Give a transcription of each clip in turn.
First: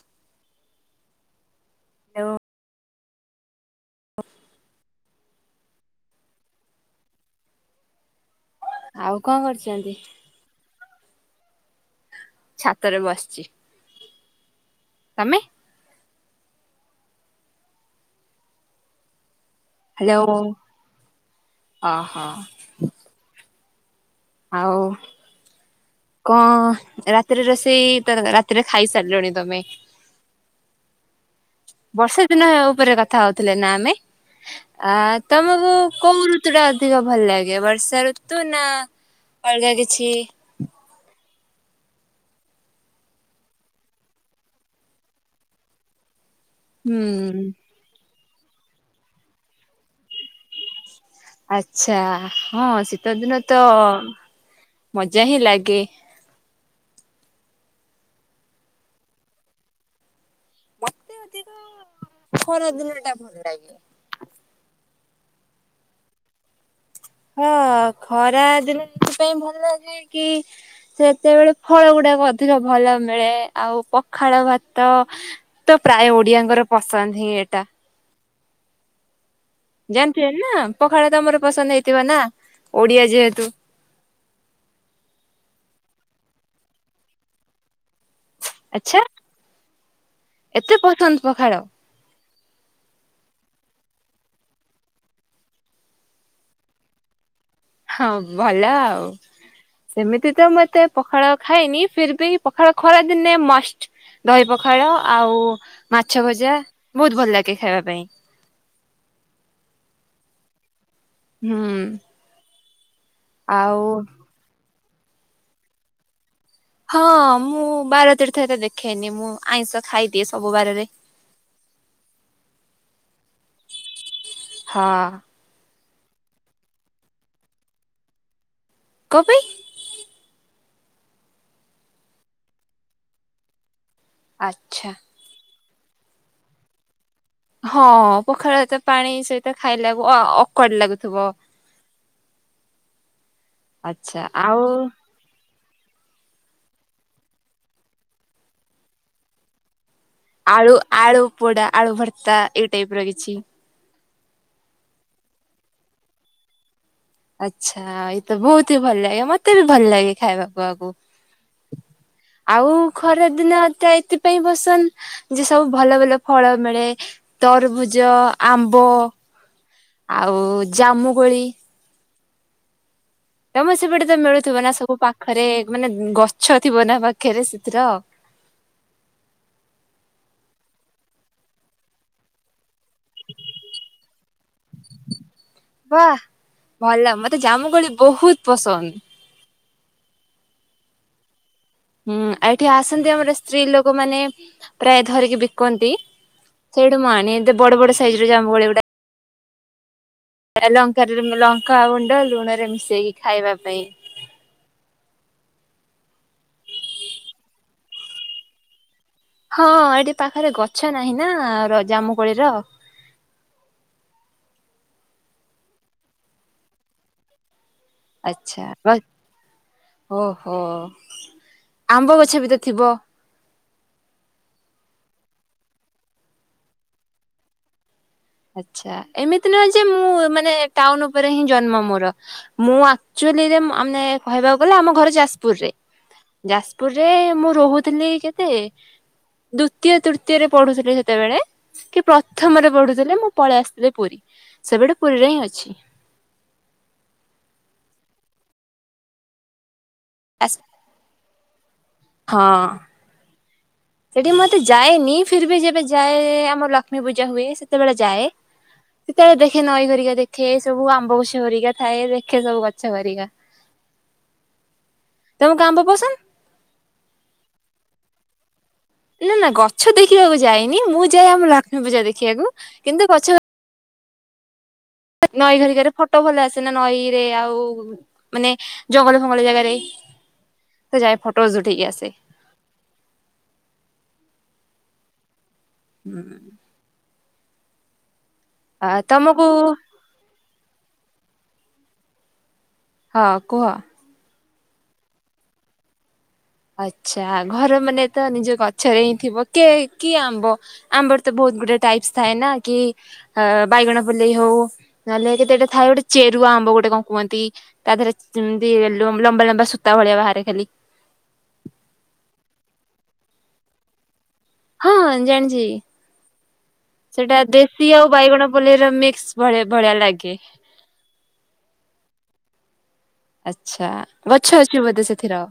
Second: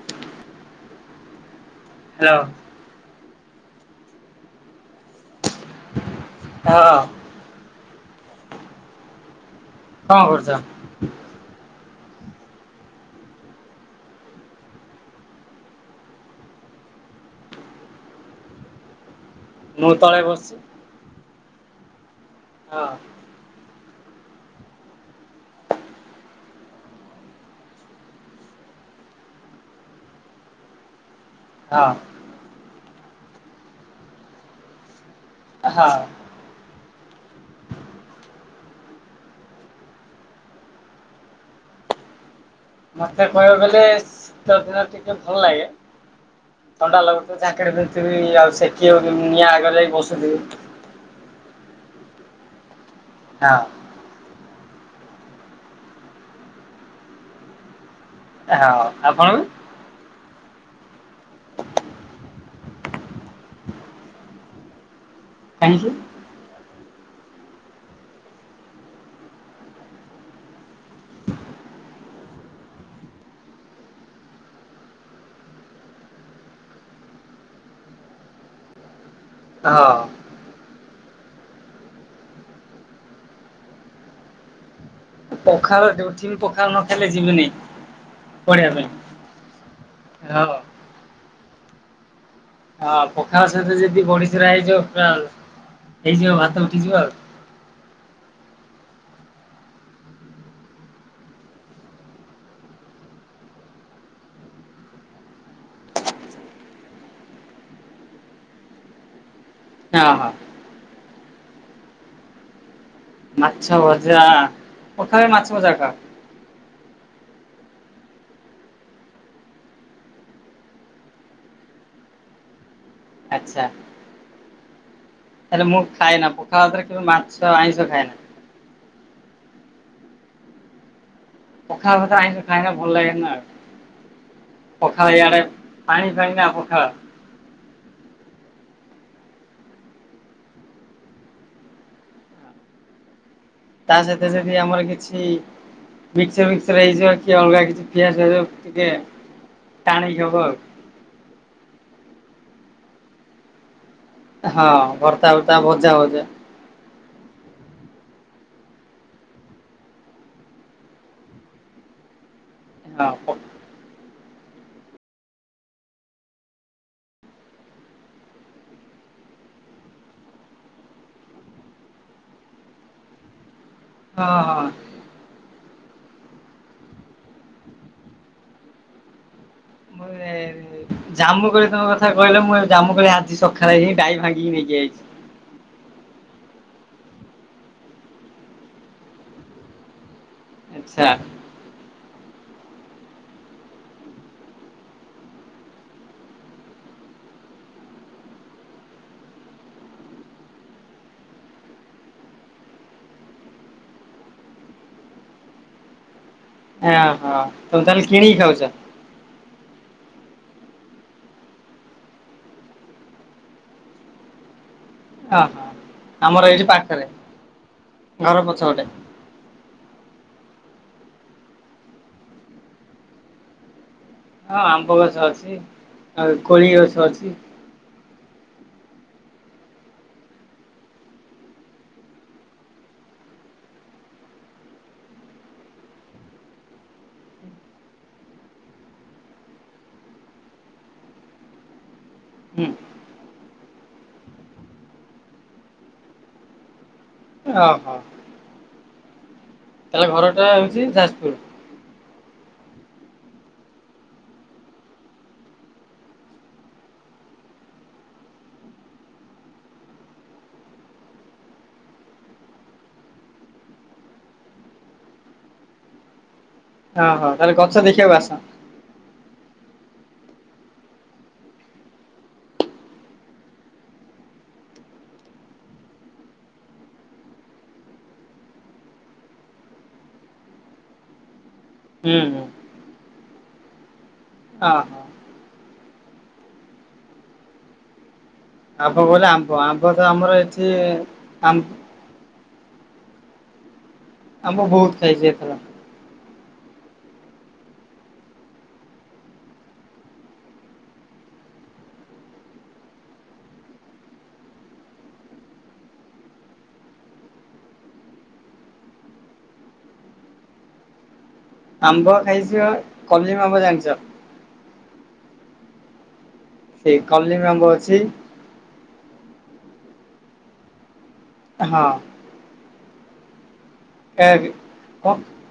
ହ୍ନା ଠାକ୍। ହାଲୋ। ଉଙ୍କ। ହଁ। ଆଉ କଁ କରିଚନ୍ତି। କଁ କରୁଚ। ଛାତରେ ବସିଚି ତମେ। ମୁଁ ତଳେ ହ୍ହାଲୋ ବସିଛି ଅ ହଁ। ହଁ। ଆଉ। କଁ ରାତିରେ ରୋଷେଇ ତ ରାତିରେ ଖାଇସାରିଲଣି ତମେ। ହଁ ବର୍ଷା ଦିନ ଉପରେ କଥା ହଉଥିଲେ ନା ଆମେ ଆ ତମକୁ ହଁ କୋଉ ଋ ଋତୁ ଟା ଅଧିକ ଭଲ ଲାଗେ ବର୍ଷା ଋତୁ ନା ଅଲଗା କିଛି? ମତେ କହିବାକୁ ଗଲେ ଶୀତ ଦିନ ଟିକେ ଭଲ ଲାଗେ। ଥଣ୍ଡା ଲଗୁଥିଵ ହୁଁ। ଜ୍ୟାକେଟ ପିନ୍ଧୁଥିବି ଆଉ ସେକି ହଉଥିବି ମୁଁ ନିଆଁ ଆଗରେ ଯାଇକି ବସୁଥିମି। ଆଛା ହଁ ଶୀତ ଦିନ ହଁ। ତ ମଜା ହିଁ ଲାଗେ। ହଁ ଆପଣୁ। ମତେ ଅଧିକ ଖରାଦିନ ଟା ଭଲ ଲାଗେ। କାହିଁକି? ହଁ ଖରା ଦିନ ଏଥି ପାଇଁ ଭଲ ଲାଗେ କି ସେତେବେଳେ ଫଳ ଗୁଡାକ ଅଧିକ ଭଲ ମିଳେ ଆଉ ପଖାଳ ଭାତ। ତ ପ୍ରାୟ ଓଡିଆଙ୍କର ପସନ୍ଦ ହିଁ ଏଟା। ହଁ ଜାଣିଥଚୁଏନା ପଖାଳ ଭାତ ଆମର ପସନ୍ଦ ହେଇଥିବ ନା ଓଡିଆ ଯେହେତୁ। ପଖାଳ ଡ୍ୟୁଟି କୁ ପଖାଳ ନ ଖାଇଲେ ଯିମିନି। ଆଛା ହଁ। ଏତେ ପସନ୍ଦ ପଖାଳ। ହଁ ପଖାଳ ସହିତ ଯଦି ବଢିଚୁରା ହେଇଯିବ ପ୍ରାଲ୍ ହେଇଯିବ ଭାତ ଉଠିଯିବ ଆଉ। ହଁ ଭଲ ଆଉ। ସେମିତି ତ ମୁଁ ଏତେ ପଖାଳ ଖାୟେନି ଫିର ବି ପଖାଳ ଖରାଦିନେ ମଷ୍ଟ୍। ଦହି ପଖାଳ ଆଉ ମାଛ ଭଜା ବହୁତ୍ ଭଲ ଲାଗେ ଖାଇବା ପାଇଁ। ହଁ ହଁ। ହୁଁ। ମାଛ ଆଉ ଭଜା ପଖାଳେ ମାଛ ଭଜା ଖାଅ। ହଁ ମୁଁ ବାର ତୀର୍ଥ ଏତେ ଦେଖେନି। ମୁଁ ଆଇଁଷ ଖାଇଦିଏ ସବୁ ବାରରେ। ଆଚ୍ଛା। ହଁଅ। ହେଲେ ମୁଁ ଖାଏନା ପଖାଳ ଭାତରେ କେବେ ମାଛ ଆଇଁଷ ଖାଏନା। କଂଅ ପାଇ? ପଖାଳ ଭାତରେ ଆଇଁଷ ଖାଏନା ଭଲ ଲାଗେନା ଆଉ, ଆଚ୍ଛା। ପଖାଳ ଇଆଡେ ପାଣି ଫାଣି ନା ପଖାଳ। ହଁ ପଖାଳ ଏତେ ପାଣି ସେଇତା ଖାଇଲା ଅ-ଅକ୍ୱଆର୍ଡ ଲାଗୁଥିବ। ତା ଆଚ୍ଛା ସହିତ ଯଦି ଆଉ ଆମର କିଛି ଛି ମିକ୍ସଚର ଫିକ୍ସଚର ହେଇଯିବ କି ଅଲଗା କିଛି ପିଆଜ ହେଇଥିବ ଟିକେ ଟାଣିକି ଖାଉ। ଆଳୁ ଆଳୁ ପୋଡା ଆଳୁ ଭର୍ତ୍ତା ଏଇ ଟାଇପର କିଛି। ହଁ ଭର୍ତ୍ତା ବର୍ତ୍ତା ଭଜା ଭଜା ଆଚ୍ଛା ଏଇତ ବୋହୁତ ହି ଭଲ ଲାଗେ ମତେ ବି ଭଲ ଲାଗେ ଖାଇବାକୁ ଆକୁ। [inaudible] ଆଉ ହଁ ପ ଖରା ଦିନଟା ଏଥିପାଇଁ ବସନ୍ଦ ଯେ ସବୁ ଭଲ ଭଲ ଫଳ ମିଳେ। ତରଭୁଜ, ଆମ୍ବ ଆଉ ଜାମୁକୋଳି ତମ ସେପଟେ ତ ହଁ ମିଳୁଥିବ ହଁ। ନା ସବୁ ପାଖରେ ମାନେ ଗଛ ଥିବ ନା ପାଖରେ ସେଥିର। ମୁଁ ଜା [unintelligible] ଏ ଜାମୁ କୋଳି ତମ କଥା କହିଲ‌। ମୁଁ ଏବେ ଜାମୁ କୋଳି ଆଜି ସକାଳେ ଏଇ ଡାହି ଭାଙ୍ଗିକି ନେଇକି ଆଇଚି। ବାଃ ଭଲ ମତେ ଜାମୁକୋଳି ବୋହୁତ ପସନ୍ଦ। ଆଚ୍ଛା। ହୁଁ ଏଇଠି ଆସନ୍ତି ଆମର ସ୍ତ୍ରୀ ଲୋକମାନେ ପ୍ରାୟ ଧରିକି ବିକନ୍ତି। ସେଇଠୁ ମୁଁ ଆଣେ ଏତ ବଡ ବଡ ସାଇଜର ଜାମୁ କୋଳି ଗୋଟା ଆ ଏ ଲଙ୍କାଟାରେ ଲଙ୍କା ଗୁଣ୍ଡ ଲୁଣରେ ମିଶେଇକି ଖାଇବା ପାଇଁ। ଏ ଆଉ ହଁ ତମେ ତାହେଲେ କିଣିକି ଖାଉଚ? ହଁ ଏଠି ପାଖରେ ଗଛ ନାହିଁ ନା ର ଜାମୁକୋଳିର। ଅ ହ ଆମର ଏଇଠି ପାଖରେ ଘର ଆଚ୍ଛା ପଛପଟେ। ର [unintelligible] ଓହୋ ଆମ୍ବ ଗଛ ବି ତ ଥିବ। ହଁ ଆମ୍ବ ଗଛ ଅଛି ଆଉ କୋଳି ଗଛ ଅଛି। ଆଚ୍ଛା ଏମିତି ନୁହଁ ଯେ ମୁଁ ମାନେ ଟାଉନ ଉପରେ ହିଁ ଜନ୍ମ ମୋର। ମୁଁ ଆକଚ୍ୟୋଲିରେ [unintelligible] ମାନେ କହିବାକୁ ଗଲେ ଆମ ଘର ଯାଜପୁରରେ। ଯାଜପୁରରେ ମୁଁ ରହୁଥିଲି କେତେ ଦୁତୀୟ ତୃତୀୟରେ ପଢୁଥିଲି ସେତେବେଳେ କି ପ୍ର କି ହୁଁ। ପ୍ରଥମରେ ପଢୁଥିଲି ମୁଁ ପଳେଇ ଆସିଥିଲି ପୁରୀ ସେବେଠୁ ପୁରିରେ ହିଁ ଅଛି। ଆହ। ତାହେଲେ ଘରଟା ହୋଉଚି ଯାଜପୁର। ହଁ। ସେଠି ମୁଁ ଏତେ ଯାଏନି ଫିର୍ ବି ଯେବେ ଯାଏ ଆମର ଲକ୍ଷ୍ମୀ ପୂଜା ହୁଏ ସେତେବେଳେ ଯାଏ। ସେତେବେଳେ ଦେଖେ ନଈ [unintelligible] ଗରିକା ଦେଖେ ସବୁ ଆମ୍ବ ଗଛ ହେରିକା ଥାଏ ଦେଖେ ସବୁ ଗଛ ହେରିକା। ହ ତମ କୁ ଆମ୍ବ ପସନ୍ଦ? ହଁ ହଁ ତାହେଲେ ଗଛ ଦେଖିବାକୁ ଆସ। ନା ନା ଗଛ ଦେଖିବାକୁ ଯାଇନି ମୁଁ ଯାଏ ଆମ ଲକ୍ଷ୍ମୀ ପୂଜା ଦେଖିବାକୁ କିନ୍ତୁ ଗଛ ନଈ ଘରିକା ରେ ଫଟୋ ଭଲ ଆସେ ନା ନଈ ରେ ଆଉ ମାନେ ଜଙ୍ଗଳ ଫଙ୍ଗଳ ଜାଗାରେ ତ ଯାଏ ଫଟୋଜ୍ ଉଠେଇକି ଆସେ। ହୁଁ ହୁଁ ହଁ। ହୁଁ। ଆ ଆଉ କଣ କହିଲେ ତମକୁ ଆମ୍ବ ଆମ୍ବ ତ ଆମର ଏଠି ଆମ୍ ହଁ କୁହ? ଆମ୍ୱ ବହୁତ୍ ଖାଇଛି ଏଥର। ଆଚ୍ଛା ଘର ମାନେ ତ ନିଜ ଗଛରେ ହିଁ ଥିବ କେ କିଏ ଆମ୍ବ? ଆମ୍ବର ତ ବହୁତ ଗୁଡେ଼ ଟାଇପଶ୍ ଥାଏ ନା କି ବାଇଗଣ ପଲେଇ ହଉ ନହେଲେ କେତେଟା ଥାଏ ଗୋଟେ ଚେରୁଆ ଆମ୍ବ ଗୋଟେ କଣ କୁହନ୍ତି? ତା ଦେହରେ ସେମିତି ଲୁମ ଲମ୍ବା ଲମ୍ବା ସୂତା ଭଳିଆ ବାହାରେ ଖାଲି। ଆମ୍ବ ଖାଇଛ କଲିମ୍ୱି ଆମ୍ବ ଜାଣିଛ? ହଁ ଜାଣିଛି ସେଇ ସେଟା କଲିମ ଆମ୍ବ ଦେଶୀ ଅଛି ଆଉ ବାଇଗଣ ପଲେଇ ର ମିକ୍ସ ଭଳିଆ ଭଳିଆ ଲାଗେ। ହଁ। ଆଚ୍ଛା ଏ ଗଛ ଅଛି ବୋଧେ ସେଥିର?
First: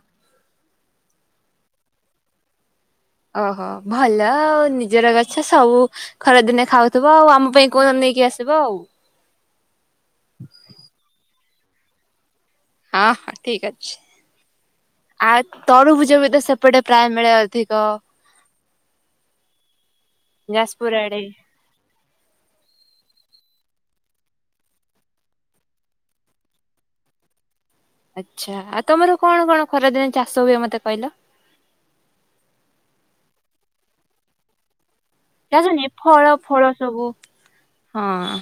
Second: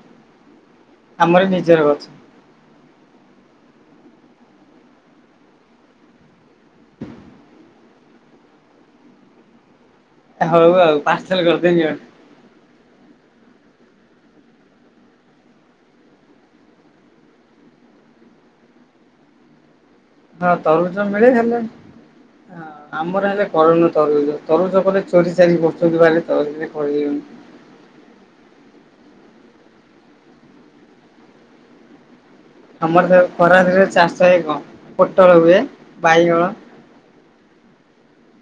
ଆମରି ନିଜର ଗଛ। ଓହୋ ଭଲ ଆଉ ନିଜର ଗଛ ସବୁ ଖରାଦିନେ ଖାଉଥିବ ଆଉ ଆମ ପାଇଁ କୋଉଦିନ ନେଇକି ଆସିବ ଆଉ। ହଉ ଆଉ ପାାର୍ସଲ କରିଦେବି [unintelligible] ହଁ ହଁ ଠିକ୍ ଅଛି। ଆଉ ତରୁଭୁଜ ବି ତ ସେପଟେ ପ୍ରାୟ ମିଳେ ଅଧିକ? ହଁ ଯାଜପୁର ତରୁଭୁଜ ଆଡେ। ମିଳେ ହେଲେ ହଁ। ଆମର ହେଲେ କରନୁ ତରୁଭୁଜ ତରୁଭୁଜ କଲେ ଚୋରି ଚାରି କରୁଛନ୍ତି [unintelligible] ଆଚ୍ଛା ଆଉ ତମର କଣ କଣ ଖରାଦିନେ ଚାଷ ହୁଏ ମତେ କହିଲ? ଆମର ତ ଖରାଦିନେ ଚାଷ ହୁଏ କଣ ପୋଟଳ ହୁଏ ଚାଷନି ଫଳ ବାଇଗଣ। ଫଳ ସବୁ ହଁ।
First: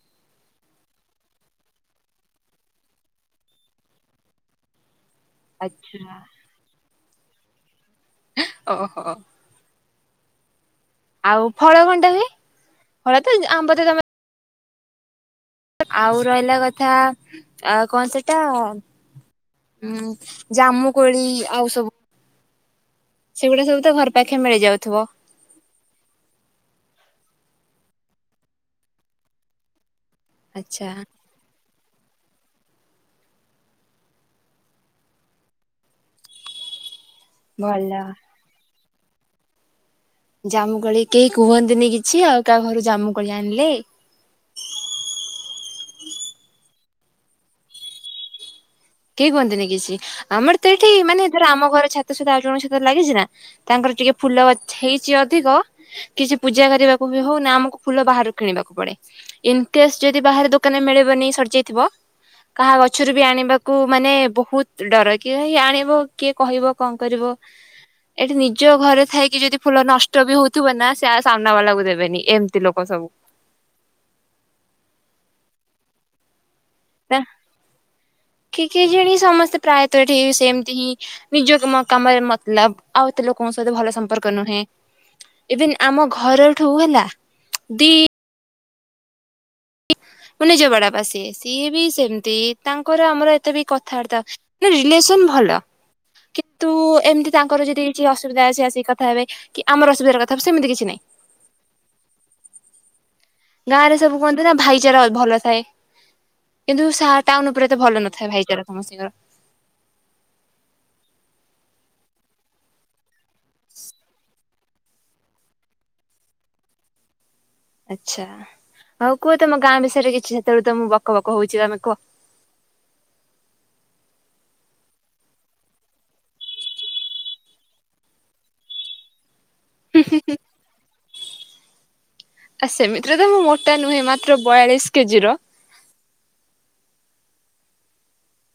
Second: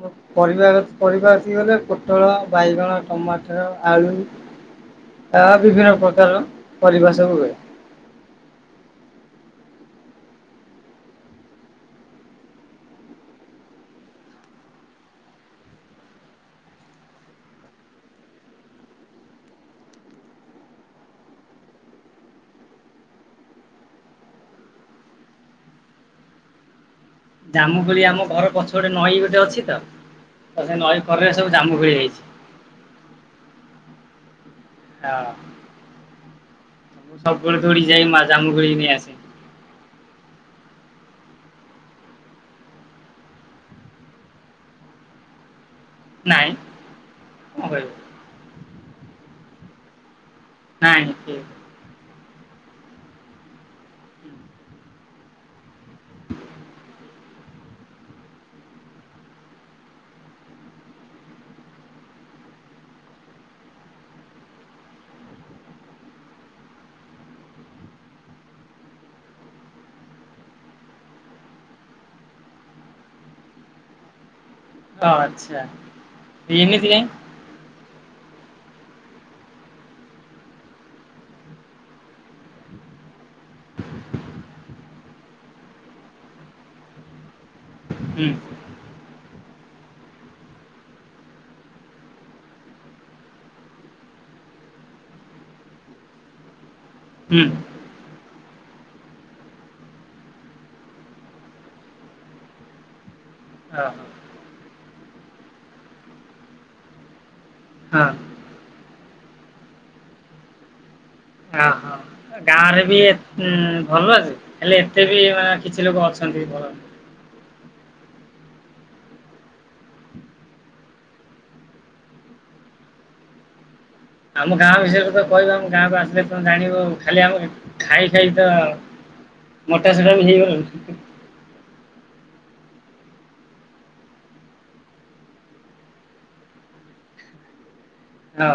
ମୋ ପରିବା ପରିବା ଆସିଗଲେ ପୋଟଳ ବାଇଗଣ ଟମାଟର ଆଳୁ ଆ ବିଭିନ୍ନ ଆଚ୍ଛା। ପ୍ରକାରର ପରିବା ସବୁ ହୁଏ। [unintelligible] ଓହୋ। ଆଉ ଫଳ କନ ଟା ହୁଏ? ଫଳ ତ ଜ ଆମ୍ବ ତ ତମ ଆଉ ରହିଲା କଥା ଆଉ କଣ ସେଟା? ହୁଁ ଜାମୁକୋଳି ଆଉ ସବୁ ସେଗୁଡ଼ା ସବୁ ତ ଘର ପାଖେ ମିଳି ଯାଉଥିବ। ଜାମୁକୋଳି ଆମ ଘର ପଛପଟେ ନଈ ଗୋଟେ ଅଛି ତ ତ ସେ ଆଚ୍ଛା। ନଈ କରରେ ସବୁ ଜାମୁକୋଳି ହେଇଛି ହଁ। ମୁଁ ସବୁବେଳେ ଧୋଉଡ଼ି ଭଲ ଯାଇ ମା ଜାମୁକୋଳି ନେଇ ଆସେ। ଜାମୁକୋଳି କେହି କୁହନ୍ତିନି କିଛି ଆଉ କାହା ଘରୁ ଜାମୁକୋଳି ଆଣିଲେ? ନାଇଁ କଣ କହିବ? କେହି କୁହନ୍ତିନି କିଛି ଆମର ତ ଏଠି ନାଇଁ ମାନେ କିଏ ଧର ଆମ ଘର ଛା ଗଛ ଟା ଆଉ ଜଣଙ୍କ ଛାତରେ ଲାଗିଛି ନା ତାଙ୍କର ଟିକେ ଫୁଲ ଗଛ ହେଇଛି ଅଧିକ କିଛି ପୂଜା କରିବାକୁ ବି ହଉ ନା ଆମକୁ ଫୁଲ ବାହାରୁ କିଣିବାକୁ ପଡ଼େ। ଇନ କେସ୍ ଯଦି ବାହାରେ ଦୋକାନରେ ମିଳିବନି ସଡିଯାଇଥିବ କାହା ଗଛରୁ ବି ଆଣିବା କୁ ମାନେ ବହୁତ ଡର କିଏ [unintelligible] ଆଣିବ କିଏ କହିବ କଣ କରିବ? ଏଠି ନିଜ ଘରେ ଥାଇକି ଯଦି ଫୁଲ ନଷ୍ଟ ବି ହଉଥିବ ନା ସେ ସାମ୍ନା ବାଲାକୁ ଦେବେନି ଏମିତି ଲୋକ ସବୁ। ତ ଆଚ୍ଛା ଏମିତି କାଇଁ। ତା କି କେଜାଣି ସମସ୍ତେ ପ୍ରାୟତଃ ଏଠି ସେମିତି ହିଁ। ନିଜ କା କାମରେ ମତଲବ ଆଉ ଏତେ ଲୋକଙ୍କ ସହିତ ଭଲ ସମ୍ପର୍କ ନୁହେଁ।। ଇଭନ୍ ଆମ ଘରଠୁ ହେଲା ଦି ହୁଁ। ମୋ ନିଜ ବଡବାପା ସିଏ ସିଏ ବି ସେମିତି ତାଙ୍କର ଆମର ଏତେ ବି କଥାବାର୍ତ୍ତା ନା ରିଲେସନ ଭଲ କିନ୍ତୁ ଏମିତି ହୁଁ ତାଙ୍କର ଯଦି କିଛି ଅସୁବିଧା ସେ ଆସିକି କଥା ହେବେ କି ଆମଟ ଅସୁବିଧା କଥା ହେବେ ସେମିତି କିଛି ନାହିଁ। ଗାଁ ରେ ଓହୋ ସବୁ କୁହନ୍ତି ନା ଭାଇଚାରା ଭଲ ଥାଏ କିନ୍ତୁ ସା ଟାଉନ୍ ଉପରେ ତ ଭଲ ହଁ ନଥାଏ ଭାଇଚାରା ସମସ୍ତଙ୍କର। ଅ ହଁ। ଗାଁରେ ବି ଉ ଭଲ ଯେ ହେଲେ ଏତେ ବି ମାନେ କିଛି ଲୋକ ଅଛନ୍ତି ଭଲ। ଆଚ୍ଛା, ହଉ କୁହ ତମ ଗାଁ ବିଷୟରେ କିଛି? ସେତେବେଳେ ତ ମୁଁ ବକ ବକ ହଉଛି ତମେ କୁହ? ଆମ ଗାଁ ବିଷୟରେ ତ କହିବ ଆମ ଗାଁକୁ ଆସିଲେ ତମେ ଜାଣିବ ଖାଲି ଆମେ ଖାଇ ଖାଇ ତ ମୋଟା ସୋଟା ବି ହେଇ ଗଲୁଣି। ଆ ସେମିତିରେ ତ ମୁଁ ମୋଟା ନୁହେଁ ମାତ୍ର ବୟାଳିଶ କେଜି ର। ହଁ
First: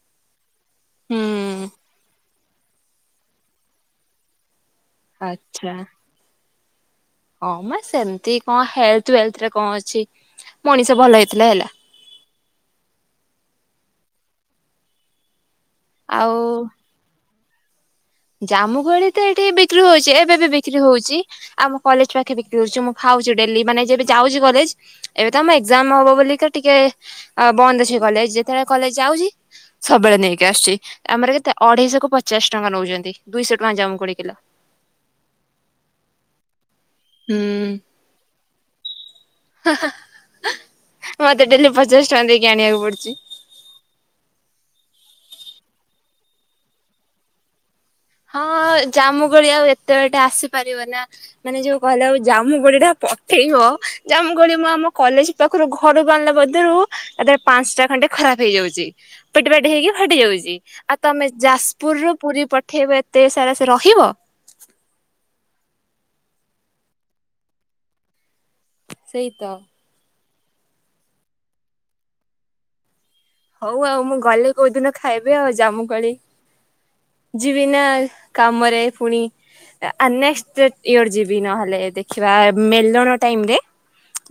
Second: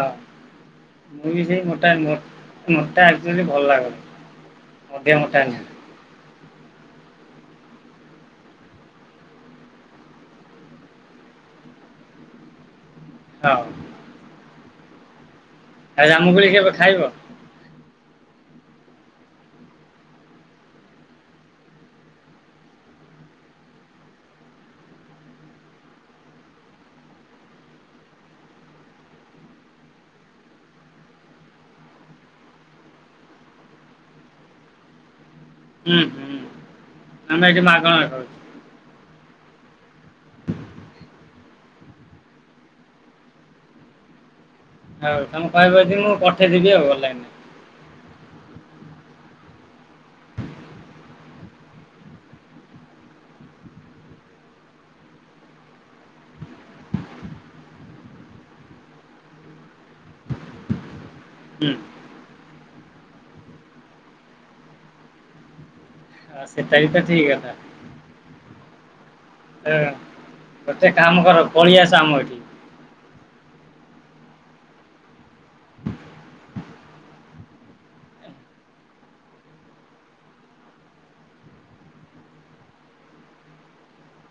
ହୁଁ। ମୁଁ ବି ସେଇ ମୋଟା ନୁହଁ ମୋଟା ଆକଚୁଆଲି ଭଲ ନୁହଁ। ଆଛା। ହଁ ମ ସେମତି କଣ ହେଲଥ ୱେଲଥରେ କଣ ଅଛି ମଣିଷ ଭଲ ହେଇଥିଲେ ହେଲା। ହଁ। ଆଉ ଜାମୁକୁଳି କେବେ ଖାଇବ? ଜାମୁକୁଳି ତ ଏଠି ବିକ୍ରି ହଉଛି, ଏବେ ବି ବିକ୍ରି ହଉଛି। ଆମ କଲେଜ ପାଖେ ବିକ୍ରି ହଉଚି, ମୁଁ ଖାଉଛି ଡେଲି ମାନେ ଯେବେ ଯାଉଛି କଲେଜ ଏବେ ତ ଆମ ଏକ୍ସାମ ହବ ବୋଲି କା ଟିକେ ଆ ବନ୍ଦ ଅଛି କଲେଜ। ଯେତେବେଳେ କଲେଜ ଯାଉଛି ସବୁବେଳେ ନେଇକି ଆସୁଛି ଆମର କେତେ ଅଢେଇଶ କୁ ପଚାଶ ଟଙ୍କା ନଉଛନ୍ତି ଦୁଇଶହ ଟଙ୍କା ଜାମୁକୁଳି କିଲୋ। ହୁଁ ହୁଁ ଆମେ ଏଠି ହୁଁ। ମାଗଣା ଖାଉଛୁ। ହା ହା ମତେ ଡେଲି ପଚାଶ ଟଙ୍କା ଦେଇକି ଆଣିବାକୁ ପଡୁଛି। ହଉ ତମେ କହିବ ଯଦି ମୁଁ ପଠେଇଦବି ଆଉ ଅନଲାଇନରେ। ହଁ ଜାମୁକୁଳି ଆଉ ଏତେ ବାଟ ଆସିପାରିବ ନା। ମାନେ ଯୋଉ କହିଲ ଜାମୁକୁଳି ଟା ପଠେଇବ ଜାମୁକୁଳି ମୁଁ ଆମ କଲେଜ ପାଖରୁ ଘରୁକୁ ଆଣିବା କତୀରୁ ତା ଦେରେ ପାଞ୍ଚଟା ଖଣ୍ଡେ ଖରାପ ହେଇଯାଉଛି। ପେଟି ପାଟି ହେଇକି ଫାଟି ଯାଉଛି। ଆଉ ତମେ ହୁଁ। ଯାଜପୁରରୁ ପୁରୀ ପଟ ପଠେଇବ ଏତେ ସାରା ସେ ରହିବ? ଆଉ ସେଟା ବି ତ ଠିକ କଥା। ସେଇତ। ଗୋଟେ କାମ କର ପଳେଇଆସ ଆମ ଏଇଠିକି। ହଉ ଆଉ ମୁଁ ଗଲେ କୋଉ ଦିନ ଖାଇବି ଆଉ ଜାମୁକୋଲି। ଯିବିନା କାମରେ ପୁଣି। ଆ ନେକ୍ସଟ ଡେଟ୍ ଇୟର ଯିବି ନହେଲେ ଦେଖିବା ମେଲଣ ଟାଇମରେ।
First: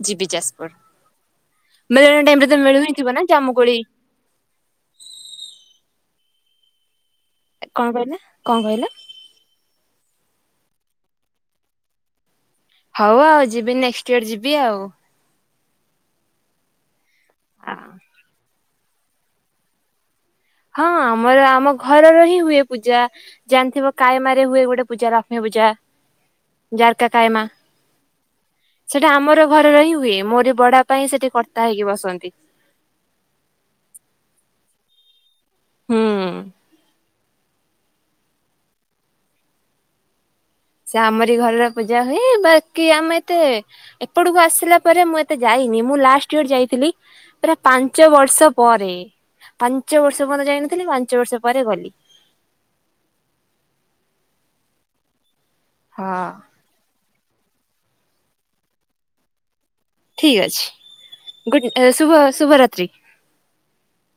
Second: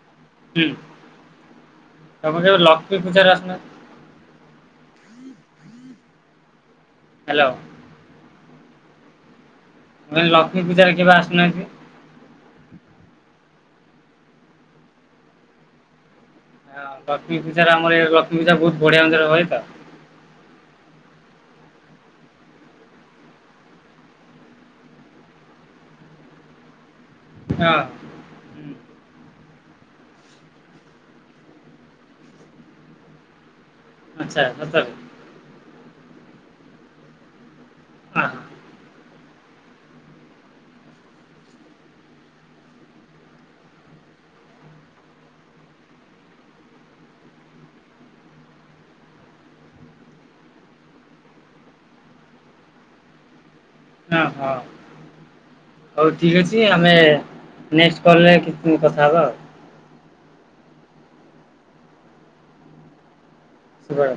ଯିବି ଯାଜପୁର। ହୁଁ ମେଳଣ ତମେ ଟାଇମ ରେ କେବେ ତ ମେଳୁ ହିଁ ଲକ୍ଷ୍ମୀ ଥିବ ନା ପୂଜାରେ ଆସୁନ ଜାମୁକୋଳି? ହ୍ୟାଲୋ। କଣ କହିଲେ କଣ କହିଲ? ମୁଁ କହିଲି ଲକ୍ଷ୍ମୀ ପୂଜାରେ କେବେ ଆସୁ ନାହାଁନ୍ତି? ହଉ ଆଉ ଯିବି ନେକ୍ସଟ ଇୟର ଯିବି ଆଉ। ହଁ ଲକ୍ଷ୍ମୀ ପୂଜାରେ ଆମର ଏ ଲକ୍ଷ୍ମୀ ପୂଜା ବହୁତ୍ ବଢିଆ ହୁଏ ତ। ହଁ ଆମର ଆମ ଘରର ହିଁ ହୁଏ ପୂଜା। ଜାଣିଥିବ କାଏମା ରେ ହୁଏ ଗୋଟେ ପୂଜା ଲକ୍ଷ୍ମୀ ପୂଜା ଜାର୍କା କାଏମା। ହଁ ହୁଁ ସେଟା ଆମର ଘରର ହିଁ ହୁଏ ମୋରି ବଡ ବାପା ହିଁ ସେଠି କର୍ତ୍ତା ହେଇକି ବସନ୍ତି। ଆଚ୍ଛା ସତରେ? ହୁଁ। ଆ ସେ ଆମରି ଘରରେ ପୂଜା ହୁଏ ବାକି ଆମେ ଏତେ ଏପଟକୁ ଆସିଲା ପରେ ମୁଁ ଏତେ ଯାଇନି ମୁଁ ଲାଷ୍ଟ ଇୟର ଯାଇଥିଲି। ପୁରା ପାଞ୍ଚ ବର୍ଷ ପରେ ପାଞ୍ଚ ବର୍ଷ ପର୍ଯ୍ୟନ୍ତ ଯାଇନଥିଲି ପାଞ୍ଚ ବର୍ଷ ପରେ ଗଲି। ହଁ ହଁ ହଁ ହଉ ଠିକ୍ ଅଛି। କି ଆମେ ନେଷ୍ଟ କଲ ରେ କି କଥା ହବା ଆଉ। ଠିକ୍ ଅଛି ଗୁଡ଼୍ ଏ ଶୁଭ ଶୁଭରାତ୍ରି। ଶୁ ରା